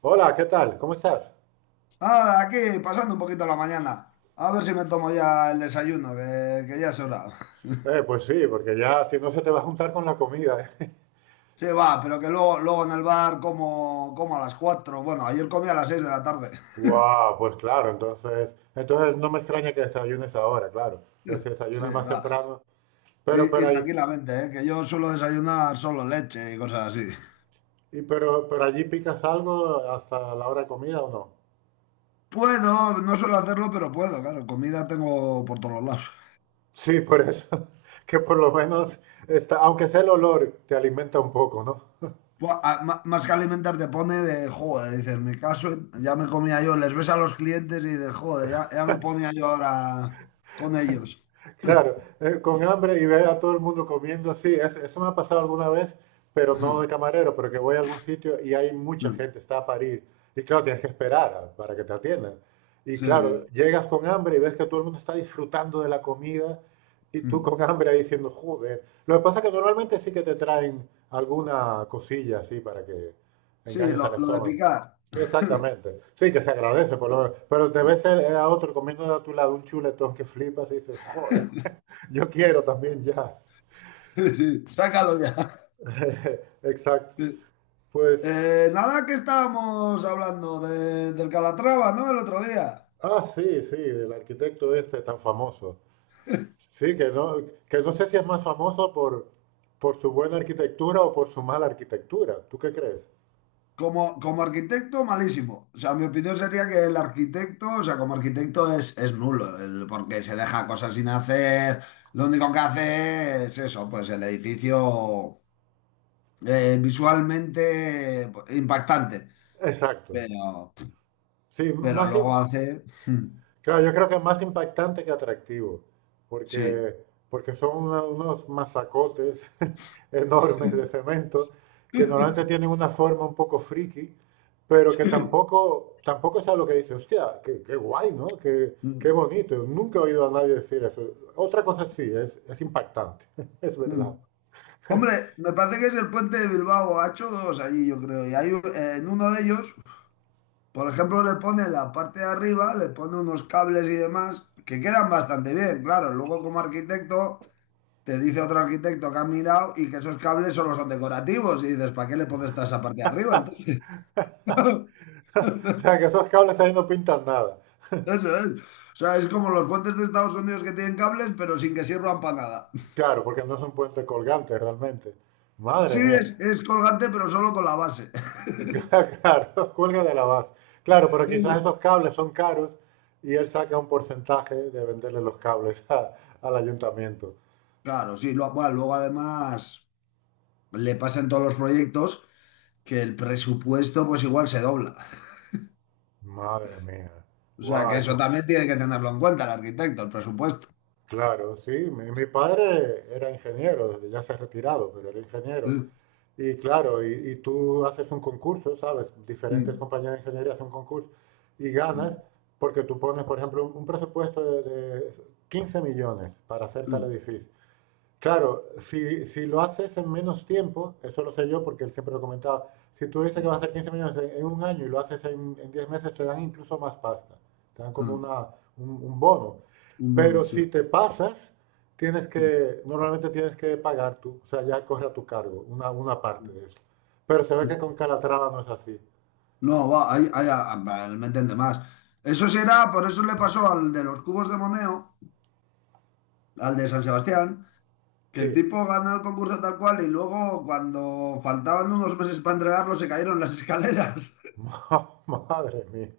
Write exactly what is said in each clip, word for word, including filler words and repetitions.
Hola, ¿qué tal? ¿Cómo estás? Ah, aquí, pasando un poquito la mañana. A ver si me tomo ya el desayuno, que, que ya es hora. Eh, pues sí, porque ya si no se te va a juntar con la comida, ¿eh? Sí, va, pero que luego, luego en el bar como, como a las cuatro. Bueno, ayer comí a las seis de la tarde. Guau, pues claro, entonces, entonces no me extraña que desayunes ahora, claro. Pues si Sí, desayunas más va. temprano. pero Y, y pero ahí- tranquilamente, ¿eh? Que yo suelo desayunar solo leche y cosas así. y pero pero allí picas algo hasta la hora de comida, ¿o no? Puedo, no suelo hacerlo, pero puedo, claro. Comida tengo por todos lados. Sí, por eso, que por lo menos está, aunque sea el olor te alimenta un poco, ¿no? Buah, a- ma- Más que alimentar te pone de, joder, dices, mi caso, ya me comía yo, les ves a los clientes y dices, joder, ya, ya me ponía yo ahora con ellos. Claro, eh, con hambre y ver a todo el mundo comiendo, sí, es- eso me ha pasado alguna vez, pero no de camarero, pero que voy a algún sitio y hay mucha Mm, gente, está a parir, y claro, tienes que esperar a- para que te atiendan. Y sí, claro, sí. llegas con hambre y ves que todo el mundo está disfrutando de la comida y tú Mm. con hambre ahí diciendo, joder. Lo que pasa es que normalmente sí que te traen alguna cosilla así para que Sí, engañes al lo, lo de estómago. picar. Exactamente, sí que se agradece, por lo menos, pero te ves el- a otro comiendo a tu lado un chuletón que flipas y dices, joder. Yo quiero también ya. Sí, sí, sácalo ya. Exacto. Sí. Pues, Eh, nada que estábamos hablando de- del Calatrava, ¿no? El otro día. ah, sí, sí, el arquitecto este tan famoso. Sí, que no, que no sé si es más famoso por, por su buena arquitectura o por su mala arquitectura. ¿Tú qué crees? Como, como arquitecto, malísimo. O sea, mi opinión sería que el arquitecto, o sea, como arquitecto es, es nulo, el- porque se deja cosas sin hacer. Lo único que hace es eso, pues el edificio eh, visualmente pues, impactante. Exacto. Pero, Sí, pero más, luego im- hace... claro, yo creo que es más impactante que atractivo, Sí. porque, porque son una- unos masacotes enormes de cemento que Mm, normalmente tienen una forma un poco friki, pero que tampoco, tampoco es algo que dice, hostia, qué, qué guay, ¿no? Qué, qué bonito. Nunca he oído a nadie decir eso. Otra cosa sí, es, es impactante, es mm. verdad. Hombre, me parece que es el puente de Bilbao. Ha hecho dos allí, yo creo. Y hay, un- eh, en uno de ellos, por ejemplo, le pone en la parte de arriba, le pone unos cables y demás que quedan bastante bien. Claro, luego como arquitecto, te dice otro arquitecto que ha mirado y que esos cables solo son decorativos. Y dices, ¿para qué le pones toda esa parte de arriba? Entonces, O sea, que esos cables ahí no pintan nada. eso es. O sea, es como los puentes de Estados Unidos que tienen cables, pero sin que sirvan para nada. Claro, porque no son puentes colgantes realmente. Madre Sí, mía. es, es colgante, pero solo con la base. Claro, cuelga de la base. Claro, pero quizás esos cables son caros y él saca un porcentaje de venderle los cables a- al ayuntamiento. Claro, sí, lo- bueno, luego además le pasan todos los proyectos que el presupuesto pues igual se dobla. Madre mía. O sea Wow, que eso eso, también tiene que tenerlo en cuenta el arquitecto, el presupuesto. claro, sí. Mi, mi padre era ingeniero, ya se ha retirado, pero era ingeniero. Mm, Y claro, y, y tú haces un concurso, ¿sabes? Diferentes mm, compañías de ingeniería hacen un concurso y ganas mm, porque tú pones, por ejemplo, un, un presupuesto de, de quince millones para hacer tal mm, edificio. Claro, si, si lo haces en menos tiempo, eso lo sé yo porque él siempre lo comentaba, si tú dices que mm, vas a hacer quince millones en, en un año y lo haces en, en diez meses, te dan incluso más pasta, te dan como mm. una, un, un bono. Un Pero bonus, sí. si te pasas, tienes Mm, que, normalmente tienes que pagar tú, o sea, ya corre a tu cargo una, una parte mm. de eso. Pero se ve que con Calatrava no es así. No, va, ahí, ahí, ah, ah, vale, me entiende más. Eso será, por eso le pasó al de los cubos de Moneo, al de San Sebastián, que Sí, el tipo ganó el concurso tal cual y luego cuando faltaban unos meses para entregarlo se cayeron las escaleras. madre mía,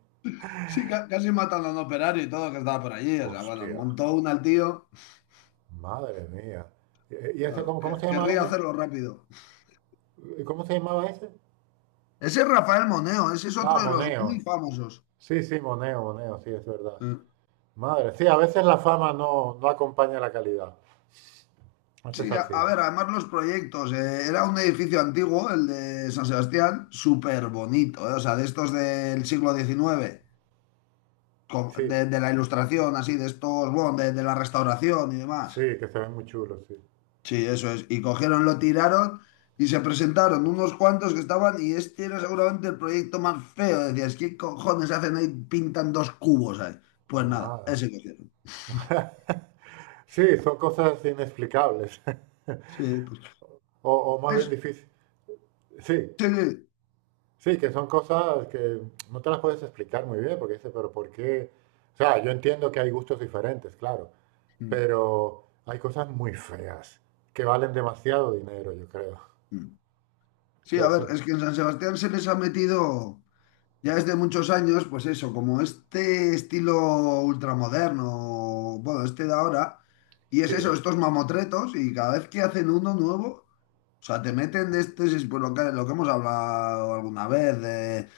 Sí, ca- casi matan a un operario y todo que estaba por allí. O sea, bueno, hostia, montó una al tío. madre mía. Y ese, Claro, cómo, cómo que- se llama querría ese? hacerlo rápido. ¿Cómo se llamaba ese? Ese es Rafael Moneo, ese es Ah, otro de los muy Moneo. famosos. Sí, sí, Moneo, Moneo, sí, es verdad. Eh, Madre, sí, a veces la fama no, no acompaña la calidad. Eso es Sí, a, a así. ver, además los proyectos. Eh, era un edificio antiguo, el de San Sebastián, súper bonito. Eh, o sea, de estos del siglo diecinueve, con- Sí, de, de la Ilustración, así, de estos, bueno, de, de la restauración y demás. sí, que se ven muy chulos, sí. Sí, eso es. Y cogieron, lo tiraron y se presentaron unos cuantos que estaban y este era seguramente el proyecto más feo. Decías, ¿qué cojones hacen ahí? Pintan dos cubos ahí. Pues nada, Madre. ese cogieron. Sí, son cosas inexplicables, Sí, pues. o, o más bien Es, difíciles. Sí, sí, sí. sí, que son cosas que no te las puedes explicar muy bien, porque dices, pero ¿por qué? O sea, yo entiendo que hay gustos diferentes, claro, Mm, pero hay cosas muy feas que valen demasiado dinero, yo creo. mm. Sí, Que a eso, ver, es que en San Sebastián se les ha metido. Ya desde muchos años, pues eso, como este estilo ultramoderno, bueno, este de ahora, y es eso, sí, estos mamotretos, y cada vez que hacen uno nuevo, o sea, te meten de este, si- pues lo que, lo que hemos hablado alguna vez, de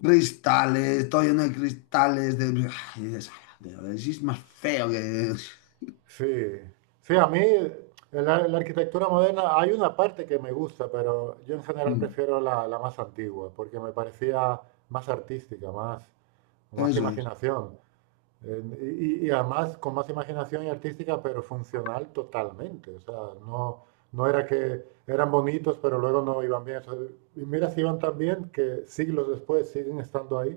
cristales, todo lleno de cristales, de... Y dices, "Ay, tío, si es más feo que... sí, sí, a mí en la, la arquitectura moderna, hay una parte que me gusta, pero yo en general prefiero la, la más antigua, porque me parecía más artística, más, más Eso es. imaginación. Eh, y, y además con más imaginación y artística, pero funcional totalmente. O sea, no, no era que eran bonitos, pero luego no iban bien. O sea, y mira si iban tan bien que siglos después siguen estando ahí.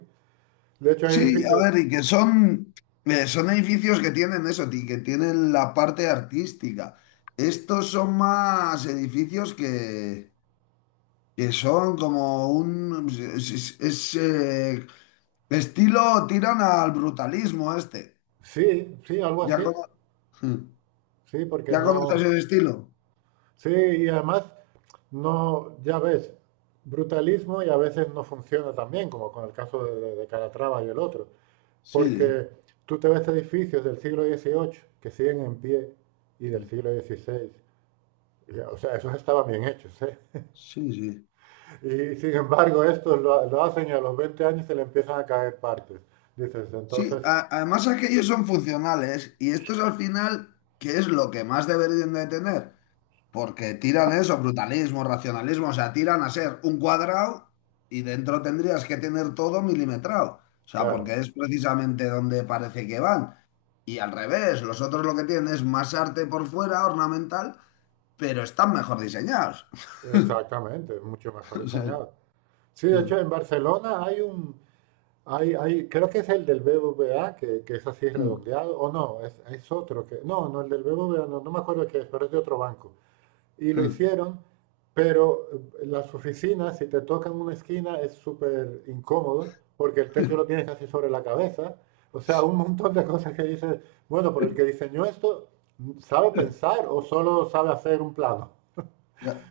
De hecho, hay Sí, a edificios, ver, y que son, eh, son edificios que tienen eso, ti- que tienen la parte artística. Estos son más edificios que, que son como un... Es, es- es, eh, estilo, tiran al brutalismo este. sí, sí, algo ¿Ya, así. cono- Sí, porque ¿Ya conoces no. el estilo? Sí, y además, no, ya ves, brutalismo y a veces no funciona tan bien, como con el caso de, de- de Calatrava y el otro, Sí, porque tú te ves edificios del siglo dieciocho que siguen en pie y del hmm, siglo dieciséis, y, o sea, esos estaban bien hechos, ¿eh? sí, sí. Y sin embargo, estos lo, ha- lo hacen y a los veinte años se le empiezan a caer partes. Dices, Sí, entonces, a- además aquellos son funcionales y estos al final, ¿qué es lo que más deberían de tener? Porque tiran eso, brutalismo, racionalismo, o sea, tiran a ser un cuadrado y dentro tendrías que tener todo milimetrado. O sea, claro, porque es precisamente donde parece que van. Y al revés, los otros lo que tienen es más arte por fuera, ornamental, pero están mejor diseñados. exactamente, mucho mejor O sea, diseñado. Sí, de hecho, en Barcelona hay un, Hay, hay, creo que es el del B B V A, que, que es así redondeado, o no, es, es otro que, no, no, el del B B V A, no, no me acuerdo qué es, pero es de otro banco. Y lo hicieron, pero eh, las oficinas, si te tocan una esquina, es súper incómodo, porque el techo lo tienes casi sobre la cabeza. O sea, un montón de cosas que dices, bueno, pero el que diseñó esto, ¿sabe pensar o solo sabe hacer un plano? ya,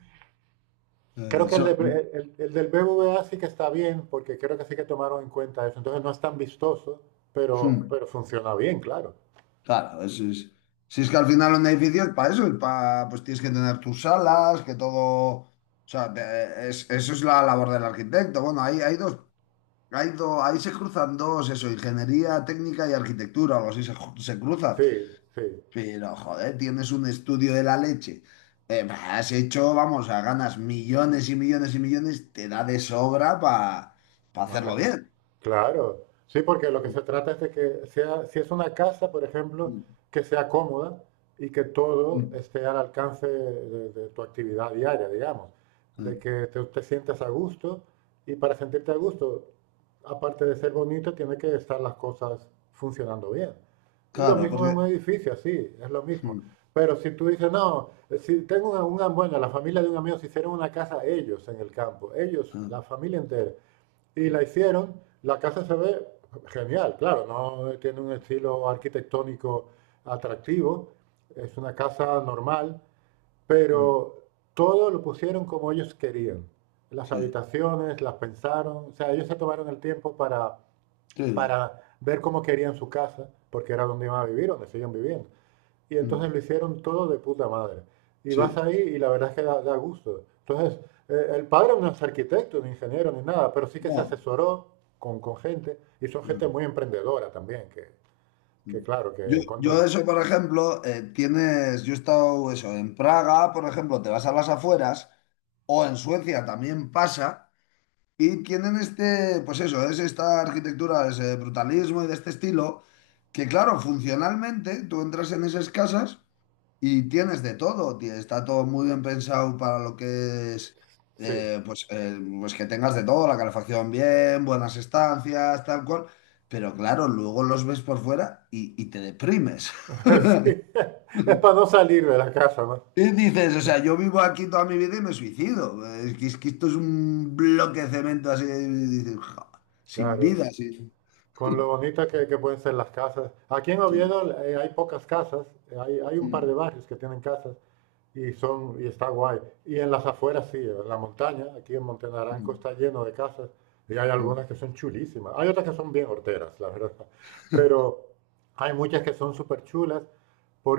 eh, Creo que el, eso. Mm, de- el- el del B B V A sí que está bien, porque creo que sí que tomaron en cuenta eso. Entonces no es tan vistoso, pero, mm. pero funciona bien, claro. Claro, es- es- si es que al final un edificio es para eso, es para, pues tienes que tener tus salas, que todo, o sea, te- es- eso es la labor del arquitecto. Bueno, hay, hay dos, hay dos, ahí se cruzan dos, eso, ingeniería técnica y arquitectura, algo así se, ju- se cruzan. Sí, sí. Pero, joder, tienes un estudio de la leche. Eh, bah, has hecho, vamos, a ganas millones y millones y millones, te da de sobra para hacerlo Madre. bien. Claro. Sí, porque lo que Mm, se trata es de que sea, si es una casa, por ejemplo, mm, que sea cómoda y que todo mm, esté al alcance de, de tu actividad diaria, digamos. De mm. que te, te sientas a gusto y para sentirte a gusto, aparte de ser bonito, tiene que estar las cosas funcionando bien. Y lo Claro, mismo porque... en un edificio, así, es lo mismo. Mm, Pero si tú dices, no, si tengo una, una- bueno, la familia de un amigo se hicieron una casa ellos en el campo, ellos, mm, la familia entera, y la mm, hicieron, la casa se ve genial, claro, no tiene un estilo arquitectónico atractivo, es una casa normal, mm, pero todo lo pusieron como ellos querían. Las sí. habitaciones, las pensaron, o sea, ellos se tomaron el tiempo para, Sí, para ver cómo querían su casa, porque era donde iban a vivir, donde siguen viviendo. Y entonces mm, lo hicieron todo de puta madre. Y vas sí, ahí y la verdad es que da, da gusto. Entonces, eh, el padre no es arquitecto, ni ingeniero, ni nada, pero sí que se no. asesoró con, con gente y son gente Mm, muy emprendedora también, que, que mm. claro, Yo, que cuando... yo eso, por ejemplo, eh, tienes, yo he estado eso, en Praga, por ejemplo, te vas a las afueras, o en Suecia también pasa, y tienen este, pues eso, es esta arquitectura, ese brutalismo y de este estilo, que claro, funcionalmente tú entras en esas casas. Y tienes de todo, tie- está todo muy bien pensado para lo que es, Sí, eh, pues, eh, pues que tengas de todo, la calefacción bien, buenas estancias, tal cual, pero claro, luego los ves por fuera y, y te deprimes. sí, es para no salir de la casa, ¿no? Y dices, o sea, yo vivo aquí toda mi vida y me suicido. Es que, es que esto es un bloque de cemento así, y dices, "Ja, sin Claro, vida, sin... con lo bonitas que, que pueden ser las casas. Aquí en Sí. Oviedo eh, hay pocas casas, eh, hay, hay un par de Mm, barrios que tienen casas, y, son, y está guay. Y en las afueras sí, en la montaña, aquí en Montenaranco mm, está lleno de casas y hay mm". algunas que son chulísimas. Hay otras que son bien horteras, la verdad. Pero hay muchas que son súper chulas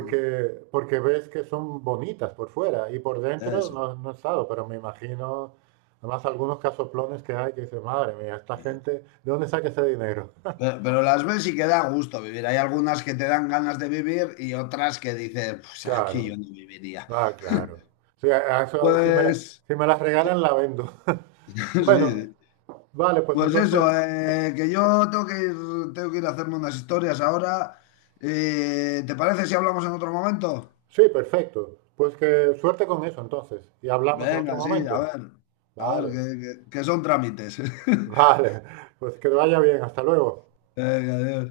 porque ves que son bonitas por fuera y por dentro Eso. no, no he estado, pero me imagino, además algunos casoplones que hay que dices, madre mía, esta Sí. gente, ¿de dónde saca ese dinero? Pero, pero las ves y que da gusto vivir. Hay algunas que te dan ganas de vivir y otras que dices, pues aquí Claro, yo no viviría. ah, claro. Sí, a- a eso, si me la- Pues, si me las regalan, la vendo. sí, Bueno, sí. vale, pues Pues entonces, eso, eh, que yo tengo que ir, tengo que ir a hacerme unas historias ahora. Eh, ¿te parece si hablamos en otro momento? sí, perfecto. Pues que suerte con eso entonces. Y hablamos en otro Venga, sí, a momento. ver, a ver, Vale, que, que que son trámites. vale. Pues que te vaya bien. Hasta luego. Venga, adiós.